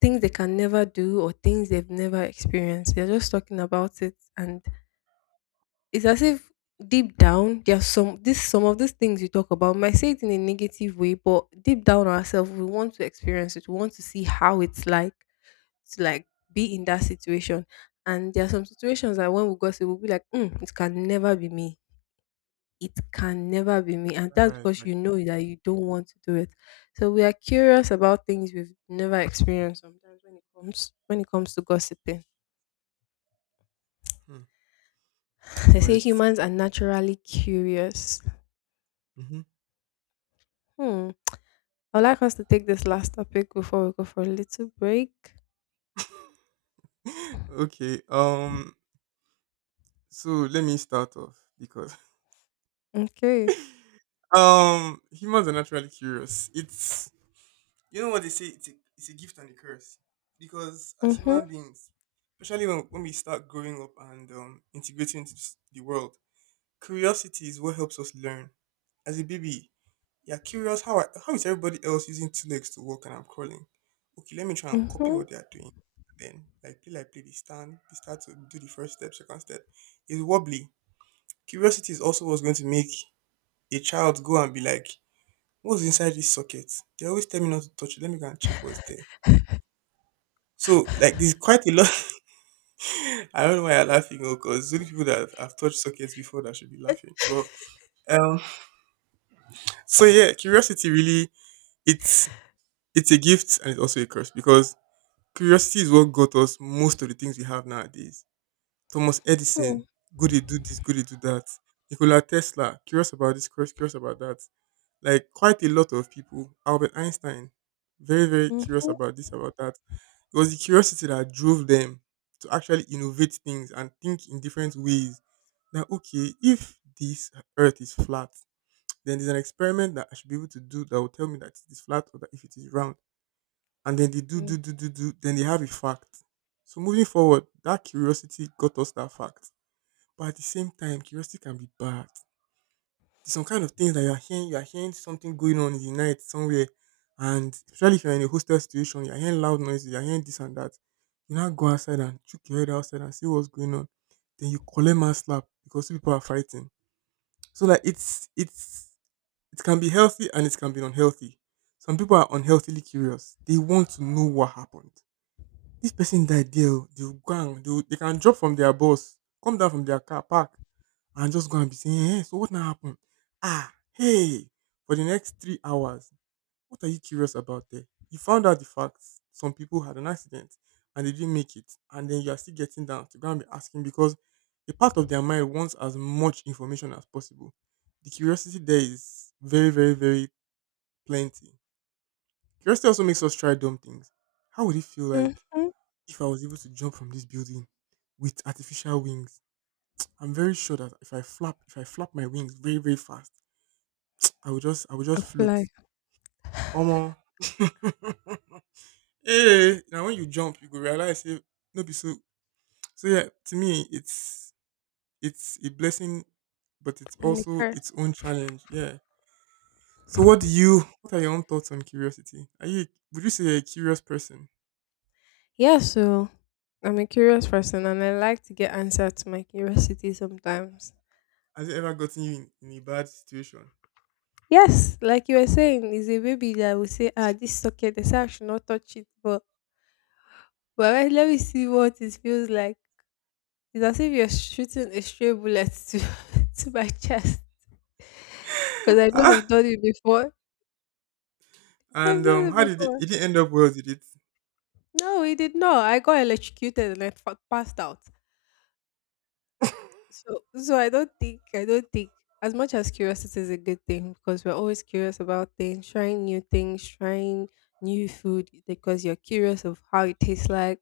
[SPEAKER 1] Things they can never do or things they've never experienced. They're just talking about it and it's as if deep down there's some this some of these things you talk about might say it in a negative way, but deep down ourselves we want to experience it, we want to see how it's like to like be in that situation. And there are some situations that when we gossip, we'll be like, mm, it can never be me. It can never be me. And
[SPEAKER 2] All
[SPEAKER 1] that's
[SPEAKER 2] right,
[SPEAKER 1] because you
[SPEAKER 2] actually,
[SPEAKER 1] know that you don't want to do it. So we are curious about things we've never experienced sometimes when it comes to gossiping.
[SPEAKER 2] hmm. All
[SPEAKER 1] They say
[SPEAKER 2] right.
[SPEAKER 1] humans are naturally curious. Hmm. I'd like us to take this last topic before we go for a little break.
[SPEAKER 2] Mm-hmm. okay. So let me start off because
[SPEAKER 1] Okay.
[SPEAKER 2] humans are naturally curious. It's you know what they say. It's it's a gift and a curse because as
[SPEAKER 1] Mm-hmm.
[SPEAKER 2] human beings, especially when we start growing up and integrating into the world, curiosity is what helps us learn. As a baby, you're curious how is everybody else using two legs to walk and I'm crawling? Okay, let me try and copy
[SPEAKER 1] Mm-hmm.
[SPEAKER 2] what they are doing. Then, like play, they stand, they start to do the first step, second step. It's wobbly. Curiosity is also what's going to make a child go and be like, what's inside this socket? They always tell me not to touch it. Let me go and check what's there. So, like, there's quite a lot. I don't know why I'm laughing, because only people that have touched sockets before that should be laughing. But um, so yeah, curiosity really it's it's a gift and it's also a curse because curiosity is what got us most of the things we have nowadays. Thomas
[SPEAKER 1] Hmm.
[SPEAKER 2] Edison, good he do this, good he do that. Nikola Tesla, curious about this, curious about that. Like quite a lot of people. Albert Einstein, very, very curious
[SPEAKER 1] Mm-hmm.
[SPEAKER 2] about this, about that. It was the curiosity that drove them to actually innovate things and think in different ways. That okay, if this earth is flat, then there's an experiment that I should be able to do that will tell me that it is flat or that if it is round and then they do,
[SPEAKER 1] Mm-hmm.
[SPEAKER 2] do, do, do, do, then they have a fact. So moving forward, that curiosity got us that fact. But at the same time, curiosity can be bad. There's some kind of things that you are hearing something going on in the night somewhere, and especially if you're in a hostel situation, you're hearing loud noises, you're hearing this and that. You now go outside and check your head outside and see what's going on. Then you collect man slap because two people are fighting. So like it's it can be healthy and it can be unhealthy. Some people are unhealthily curious. They want to know what happened this person died there oh, they will go and they can drop from their bus, come down from their car, park and just go and be saying, "Hey, so what now happened? Ah, hey!" For the next 3 hours, what are you curious about there? You found out the facts. Some people had an accident and they didn't make it, and then you are still getting down to go and be asking because a part of their mind wants as much information as possible. The curiosity there is very, very, very plenty. Curiosity also makes us try dumb things. How would it feel like
[SPEAKER 1] Mm-hmm.
[SPEAKER 2] if I was able to jump from this building with artificial wings, I'm very sure that if I flap my wings very, very fast, I would just float.
[SPEAKER 1] Apply.
[SPEAKER 2] Omo. Hey, now when you jump, you go realize, hey, no be so. So yeah, to me, it's a blessing, but it's
[SPEAKER 1] And the
[SPEAKER 2] also
[SPEAKER 1] curse.
[SPEAKER 2] its own challenge. Yeah. So what do you? What are your own thoughts on curiosity? Are you? Would you say you're a curious person?
[SPEAKER 1] Yeah, so I'm a curious person and I like to get answers to my curiosity sometimes.
[SPEAKER 2] Has it ever gotten you in a bad situation?
[SPEAKER 1] Yes, like you were saying, is a baby that will say, ah, this socket, they say I should not touch it, but, but let me see what it feels like. It's as if you're shooting a stray bullet to, to my chest. Because I know I've done it before. I've
[SPEAKER 2] And
[SPEAKER 1] done it
[SPEAKER 2] how did it?
[SPEAKER 1] before.
[SPEAKER 2] It didn't end up well, did it?
[SPEAKER 1] No, he did not. I got electrocuted and I passed out. So I don't think as much as curiosity is a good thing because we're always curious about things, trying new food because you're curious of how it tastes like,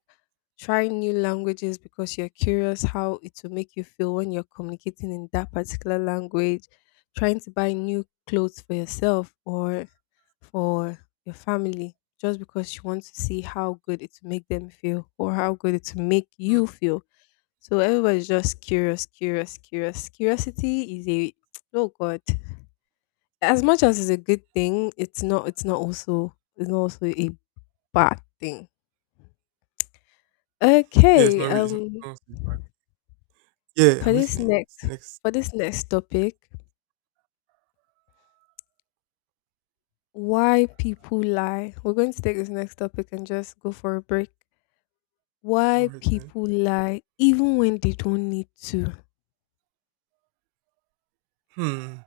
[SPEAKER 1] trying new languages because you're curious how it will make you feel when you're communicating in that particular language, trying to buy new clothes for yourself or for your family just because you want to see how good it will make them feel or how good it will make
[SPEAKER 2] Hmm.
[SPEAKER 1] you feel, so everybody's just curious, curious, curious. Curiosity is a oh god. As much as it's a good thing, it's not also a bad thing.
[SPEAKER 2] Yeah, it's
[SPEAKER 1] Okay,
[SPEAKER 2] not really. It's not really bad. Yeah,
[SPEAKER 1] for
[SPEAKER 2] I'm
[SPEAKER 1] this
[SPEAKER 2] listening. It's the
[SPEAKER 1] next
[SPEAKER 2] next.
[SPEAKER 1] for this next topic, why people lie. We're going to take this next topic and just go for a break.
[SPEAKER 2] All
[SPEAKER 1] Why
[SPEAKER 2] right then.
[SPEAKER 1] people lie even when they don't need to.
[SPEAKER 2] Hmm.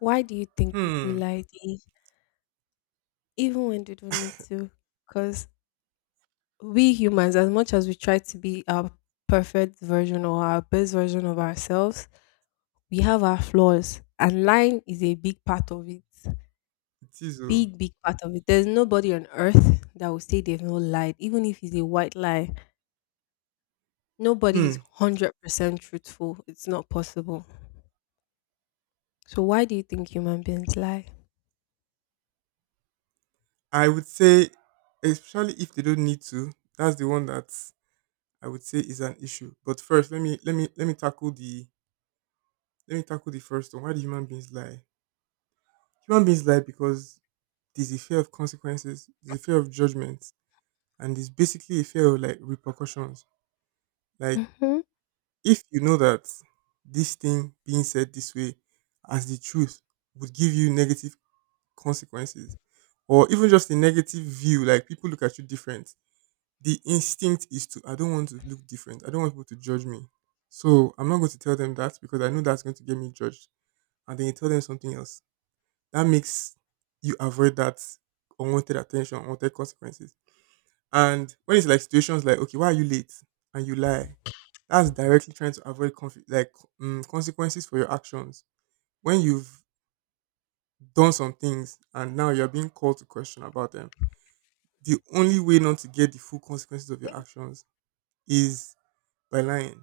[SPEAKER 1] Why do you think people
[SPEAKER 2] Hmm.
[SPEAKER 1] lie, Dee, even when they don't need to? Because we humans, as much as we try to be our perfect version or our best version of ourselves, we have our flaws, and lying is a big part of it.
[SPEAKER 2] It is. Oh.
[SPEAKER 1] Big, big part of it. There's nobody on earth that will say they've not lied, even if it's a white lie. Nobody is
[SPEAKER 2] Hmm.
[SPEAKER 1] 100% truthful. It's not possible. So, why do you think human beings lie?
[SPEAKER 2] I would say, especially if they don't need to, that's the one that I would say is an issue. But first, let me tackle the let me tackle the first one. Why do human beings lie? Human beings lie because there's a fear of consequences, there's a fear of judgment, and there's basically a fear of like repercussions. Like
[SPEAKER 1] Mm hmm.
[SPEAKER 2] if you know that this thing being said this way as the truth would give you negative consequences or even just a negative view, like people look at you different, the instinct is to, I don't want to look different. I don't want people to judge me. So I'm not going to tell them that because I know that's going to get me judged. And then you tell them something else. That makes you avoid that unwanted attention, unwanted consequences. And when it's like situations like, okay, why are you late? And you lie, that's directly trying to avoid consequences for your actions. When you've done some things and now you're being called to question about them, the only way not to get the full consequences of your actions is by lying.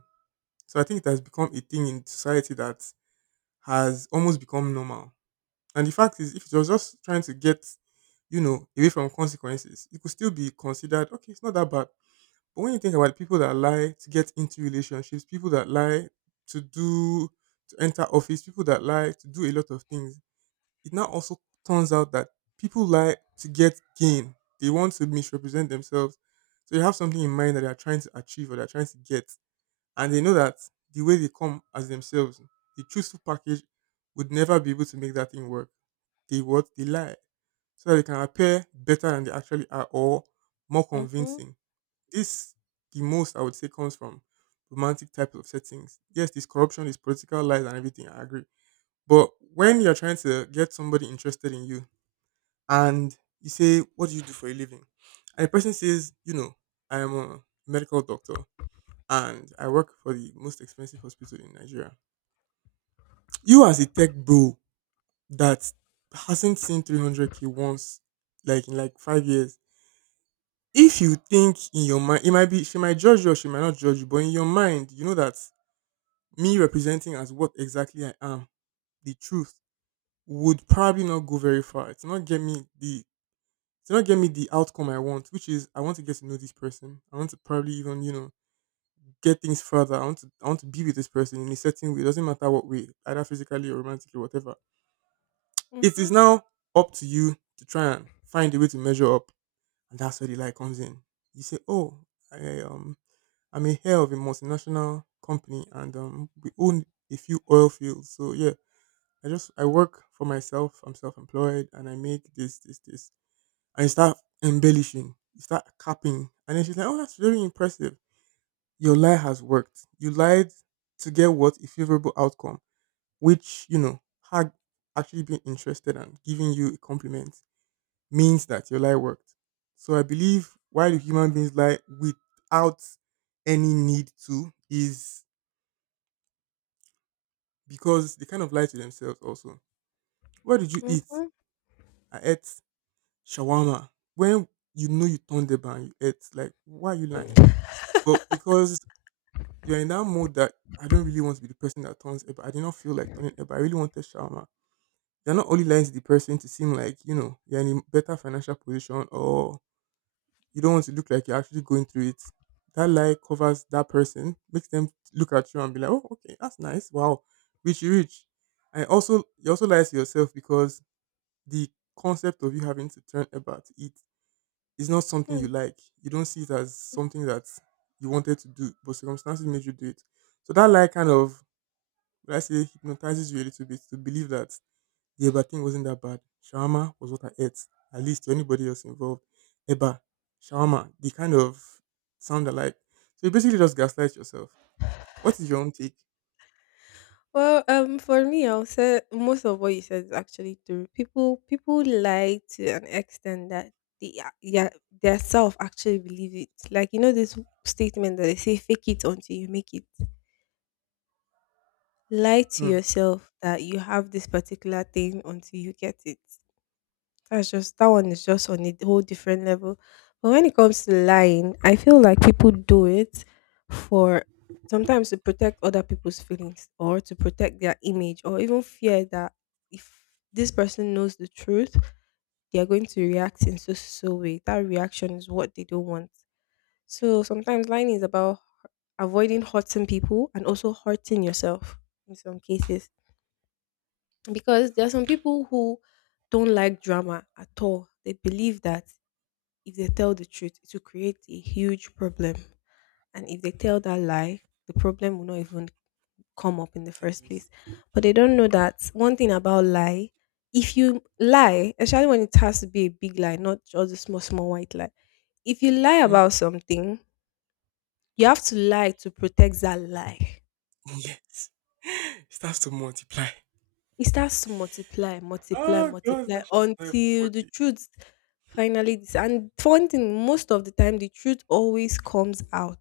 [SPEAKER 2] So I think it has become a thing in society that has almost become normal. And the fact is, if it was just trying to get, you know, away from consequences, it could still be considered okay. It's not that bad. But when you think about people that lie to get into relationships, people that lie to do to enter office, people that lie to do a lot of things, it now also turns out that people lie to get gain. They want to misrepresent themselves. So you have something in mind that they are trying to achieve or they're trying to get. And they know that the way they come as themselves, the truthful package would never be able to make that thing work. They What they lie. So that they can appear better than they actually are or more
[SPEAKER 1] Mm hmm.
[SPEAKER 2] convincing. This The most I would say comes from romantic types of settings. Yes, this corruption, this political lies and everything, I agree. But when you're trying to get somebody interested in you and you say, "What do you do for a living?" And the person says, "I am a medical doctor and I work for the most expensive hospital in Nigeria." You as a tech bro that hasn't seen 300K once, like in like 5 years, if you think in your mind, it might be, she might judge you or she might not judge you, but in your mind, you know that me representing as what exactly I am, the truth, would probably not go very far. It's not get me the it's not get me the outcome I want, which is I want to get to know this person. I want to probably even, get things further. I want to be with this person in a certain way. It doesn't matter what way, either physically or romantically, whatever.
[SPEAKER 1] Mm
[SPEAKER 2] It
[SPEAKER 1] hmm.
[SPEAKER 2] is now up to you to try and find a way to measure up. And that's where the lie comes in. You say, "Oh, I um I'm a heir of a multinational company, and we own a few oil fields. So yeah, I work for myself. I'm self-employed, and I make this, this, this." And you start embellishing, you start capping, and then she's like, "Oh, that's very impressive." Your lie has worked. You lied to get what? A favorable outcome, which you know had actually been interested, and giving you a compliment means that your lie worked. So I believe why do human beings lie without any need to is because they kind of lie to themselves also. What did you eat?
[SPEAKER 1] Mm
[SPEAKER 2] I ate shawarma, when you know you turned it down, you ate, like, why are you lying? But because you're in that mode that I don't really want to be the person that turns it, but I did not feel like turning it, but I really wanted shawarma. You're not only lying to the person to seem like, you're in a better financial position, or you don't want to look like you're actually going through it. That lie covers that person, makes them look at you and be like, "Oh, okay, that's nice. Wow, rich, you rich." And also, you also lie to yourself because the concept of you having to turn about it. It's not something you
[SPEAKER 1] hmm.
[SPEAKER 2] like. You don't see it as something that you wanted to do, but circumstances made you do it. So that lie kind of, let I say, hypnotizes you a little bit to believe that the eba thing wasn't that bad. Shawarma was what I ate, at least to anybody else involved. Eba, shawarma, they kind of sound alike. So you basically just gaslight yourself. What is your own take?
[SPEAKER 1] Well, for me, I'll say most of what you said is actually true. People lie to an extent that yeah, their self actually believe it. Like you know this statement that they say, "Fake it until you make it." Lie to
[SPEAKER 2] Hmm.
[SPEAKER 1] yourself that you have this particular thing until you get it. That one is just on a whole different level. But when it comes to lying, I feel like people do it for sometimes to protect other people's feelings or to protect their image, or even fear that if this person knows the truth, they are going to react in so so way. That reaction is what they don't want. So sometimes lying is about avoiding hurting people and also hurting yourself in some cases, because there are some people who don't like drama at all. They believe that if they tell the truth, it will create a huge problem. And if they tell that lie, the problem will not even come up in the first place.
[SPEAKER 2] Exist.
[SPEAKER 1] But they don't know that one thing about lie: if you lie, especially when it has to be a big lie, not just a small, small white lie, if you lie
[SPEAKER 2] Hmm?
[SPEAKER 1] about something, you have to lie to protect that lie.
[SPEAKER 2] Yes. It starts to multiply.
[SPEAKER 1] It starts to multiply, multiply,
[SPEAKER 2] Oh, God,
[SPEAKER 1] multiply
[SPEAKER 2] that shit's is terrible for
[SPEAKER 1] until the
[SPEAKER 2] the.
[SPEAKER 1] truth finally and one thing, most of the time the truth always comes out.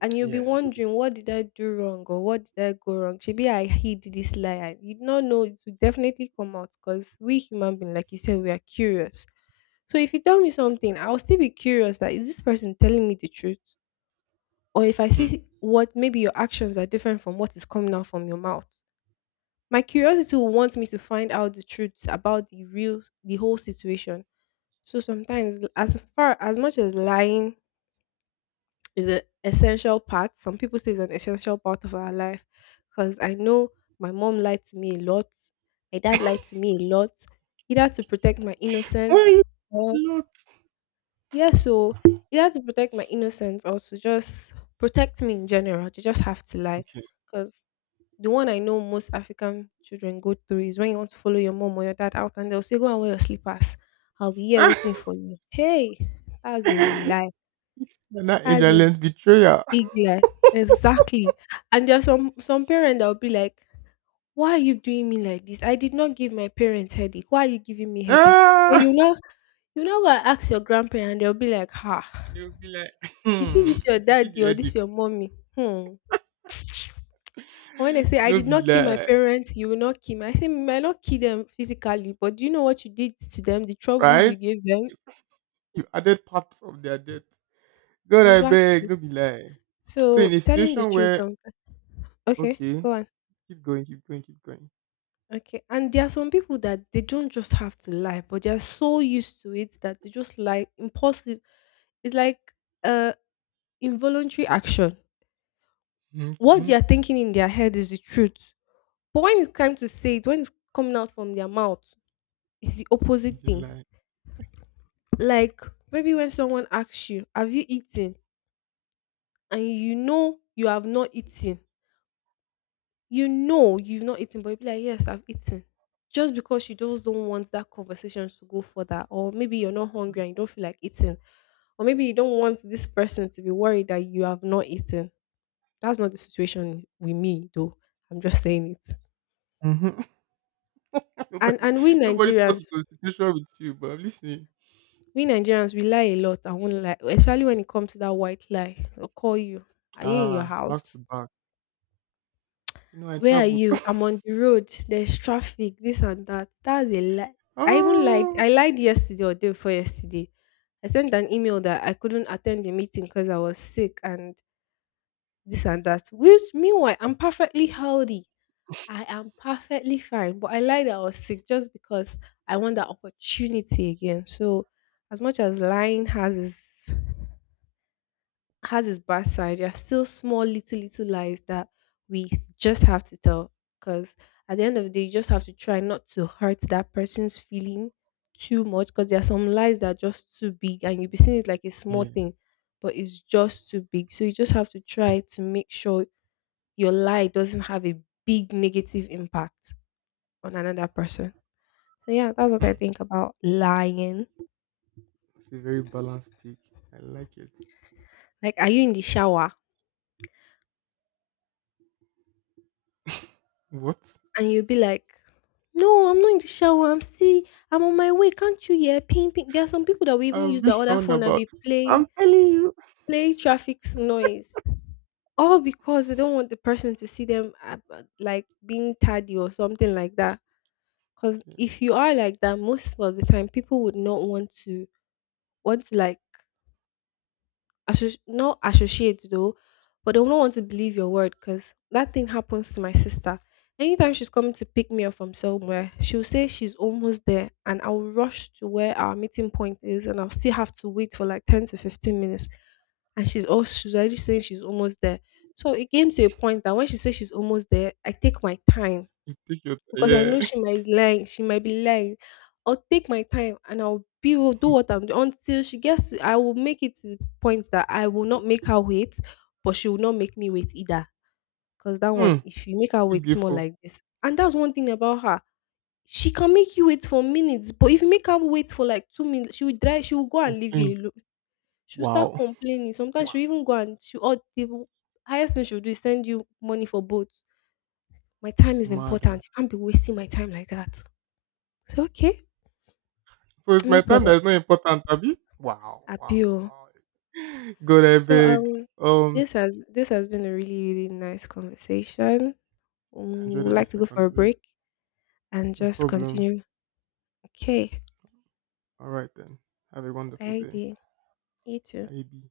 [SPEAKER 1] And you'll be
[SPEAKER 2] Yeah.
[SPEAKER 1] wondering, what did I do wrong or what did I go wrong? Maybe I hid this lie, and you do not know it will definitely come out, because we human beings, like you said, we are curious. So if you tell me something, I'll still be curious that is this person telling me the truth? Or if I
[SPEAKER 2] Hmm.
[SPEAKER 1] see what maybe your actions are different from what is coming out from your mouth. My curiosity will want me to find out the truth about the whole situation. So sometimes as far as much as lying is an essential part. Some people say it's an essential part of our life, because I know my mom lied to me a lot. My dad lied to me a lot, either to protect my innocence
[SPEAKER 2] Why
[SPEAKER 1] or,
[SPEAKER 2] you lot.
[SPEAKER 1] yeah, so either to protect my innocence or to just protect me in general, to just have to lie. Because the one I know most African children go through is when you want to follow your mom or your dad out and they'll say, "Go and wear your slippers. I'll be here waiting
[SPEAKER 2] It's
[SPEAKER 1] for you." Hey, that's a lie.
[SPEAKER 2] not
[SPEAKER 1] That's a
[SPEAKER 2] Israel's betrayal.
[SPEAKER 1] big lie. Exactly. And there are some parents that will be like, "Why are you doing me like this? I did not give my parents headache. Why are you giving me headache?" And
[SPEAKER 2] Ah,
[SPEAKER 1] go and ask your grandparent, and they'll be like, "Ha,
[SPEAKER 2] they'll be like,
[SPEAKER 1] you
[SPEAKER 2] hmm,
[SPEAKER 1] see this your
[SPEAKER 2] if you see
[SPEAKER 1] daddy
[SPEAKER 2] the
[SPEAKER 1] or
[SPEAKER 2] edit,
[SPEAKER 1] this your mommy?" Hmm. When they say, "I
[SPEAKER 2] no
[SPEAKER 1] did
[SPEAKER 2] be
[SPEAKER 1] not kill my
[SPEAKER 2] lie,
[SPEAKER 1] parents, you will not kill me." I say, "You might not kill them physically, but do you know what you did to them? The troubles
[SPEAKER 2] right?
[SPEAKER 1] you gave them."
[SPEAKER 2] You added parts of their death. God, I beg,
[SPEAKER 1] Exactly.
[SPEAKER 2] no be lie. So
[SPEAKER 1] So
[SPEAKER 2] in a
[SPEAKER 1] telling the
[SPEAKER 2] situation
[SPEAKER 1] truth
[SPEAKER 2] where,
[SPEAKER 1] sometimes. Okay,
[SPEAKER 2] okay,
[SPEAKER 1] go on.
[SPEAKER 2] keep going, keep going, keep going.
[SPEAKER 1] Okay, and there are some people that they don't just have to lie, but they are so used to it that they just lie impulsive. It's like uh involuntary action.
[SPEAKER 2] Mm-hmm,
[SPEAKER 1] What
[SPEAKER 2] mm-hmm.
[SPEAKER 1] they are thinking in their head is the truth, but when it's time to say it, when it's coming out from their mouth, it's the
[SPEAKER 2] It's
[SPEAKER 1] opposite
[SPEAKER 2] a
[SPEAKER 1] thing.
[SPEAKER 2] lie.
[SPEAKER 1] Like maybe when someone asks you, "Have you eaten?" and you know you have not eaten, you know you've not eaten, but you'll be like, "Yes, I've eaten." Just because you just don't want that conversation to go further, or maybe you're not hungry and you don't feel like eating, or maybe you don't want this person to be worried that you have not eaten. That's not the situation with me, though. I'm just saying it.
[SPEAKER 2] Mm-hmm.
[SPEAKER 1] And
[SPEAKER 2] nobody,
[SPEAKER 1] and we
[SPEAKER 2] nobody thought it
[SPEAKER 1] Nigerians,
[SPEAKER 2] was a situation with you, but I'm listening.
[SPEAKER 1] we lie a lot. I won't lie, especially when it comes to that white lie. They'll call you. Are you in your
[SPEAKER 2] Ah, back to
[SPEAKER 1] house?
[SPEAKER 2] back. You know, I
[SPEAKER 1] Where are
[SPEAKER 2] traveled.
[SPEAKER 1] you? I'm on the road. There's traffic, this and that. That's a lie. I even lied.
[SPEAKER 2] Oh,
[SPEAKER 1] I lied yesterday or day before yesterday. I sent an email that I couldn't attend the meeting because I was sick and this and that. Which meanwhile, I'm perfectly healthy. I am perfectly fine. But I lied that I was sick just because I want that opportunity again. So as much as lying has its bad side. There are still small, little, little lies that we just have to tell. Because at the end of the day, you just have to try not to hurt that person's feeling too much. Because there are some lies that are just too big, and you'll be seeing it like a small
[SPEAKER 2] yeah.
[SPEAKER 1] thing, but it's just too big. So you just have to try to make sure your lie doesn't have a big negative impact on another person. So yeah, that's what
[SPEAKER 2] Hmm.
[SPEAKER 1] I think about lying.
[SPEAKER 2] It's a very balanced take. I like it.
[SPEAKER 1] Like, are you in the shower?
[SPEAKER 2] What?
[SPEAKER 1] And you'll be like, "No, I'm not in the shower. I'm on my way. Can't you hear ping ping?" There are some people that will even
[SPEAKER 2] A
[SPEAKER 1] use their
[SPEAKER 2] rich
[SPEAKER 1] other phone and
[SPEAKER 2] roundabout.
[SPEAKER 1] be
[SPEAKER 2] I'm telling you.
[SPEAKER 1] play traffic noise. All because they don't want the person to see them like being tardy or something like that. Because
[SPEAKER 2] Yeah,
[SPEAKER 1] if you are like that, most of the time people would not want to like not associate though, but they do not want to believe your word, because that thing happens to my sister. Anytime she's coming to pick me up from somewhere, she'll say she's almost there, and I'll rush to where our meeting point is, and I'll still have to wait for like 10 to 15 minutes. And she's already saying she's almost there. So it came to a point that when she says she's almost there, I take my time
[SPEAKER 2] you take your
[SPEAKER 1] because I know
[SPEAKER 2] yeah.
[SPEAKER 1] she might lie, she might be lying. I'll take my time and I'll be will do what I'm doing until I will make it to the point that I will not make her wait, but she will not make me wait either. Because that one,
[SPEAKER 2] Hmm.
[SPEAKER 1] if you make her
[SPEAKER 2] Too
[SPEAKER 1] wait
[SPEAKER 2] gay
[SPEAKER 1] more
[SPEAKER 2] for
[SPEAKER 1] like this, and that's one thing about her. She can make you wait for minutes, but if you make her wait for like 2 minutes, she will drive, she will go and leave
[SPEAKER 2] complain.
[SPEAKER 1] you alone. She'll start
[SPEAKER 2] Wow.
[SPEAKER 1] complaining. Sometimes
[SPEAKER 2] Wow.
[SPEAKER 1] she'll even go and she or the highest thing she'll do is send you money for both. My time is
[SPEAKER 2] Mad. Oh.
[SPEAKER 1] important. You can't be wasting my time like that. So okay,
[SPEAKER 2] So it's my
[SPEAKER 1] no
[SPEAKER 2] time that
[SPEAKER 1] problem.
[SPEAKER 2] is not important, Abby. Wow. Wow.
[SPEAKER 1] Appeal.
[SPEAKER 2] Wow. Go there
[SPEAKER 1] So
[SPEAKER 2] big. Um.
[SPEAKER 1] this has been a really really nice conversation.
[SPEAKER 2] I
[SPEAKER 1] Mm,
[SPEAKER 2] enjoyed
[SPEAKER 1] would
[SPEAKER 2] every
[SPEAKER 1] like to go for
[SPEAKER 2] second
[SPEAKER 1] a
[SPEAKER 2] of it.
[SPEAKER 1] break and
[SPEAKER 2] No
[SPEAKER 1] just
[SPEAKER 2] problem.
[SPEAKER 1] continue. Okay,
[SPEAKER 2] All right then. Have a wonderful
[SPEAKER 1] bye,
[SPEAKER 2] day.
[SPEAKER 1] dear. You too.
[SPEAKER 2] Bye.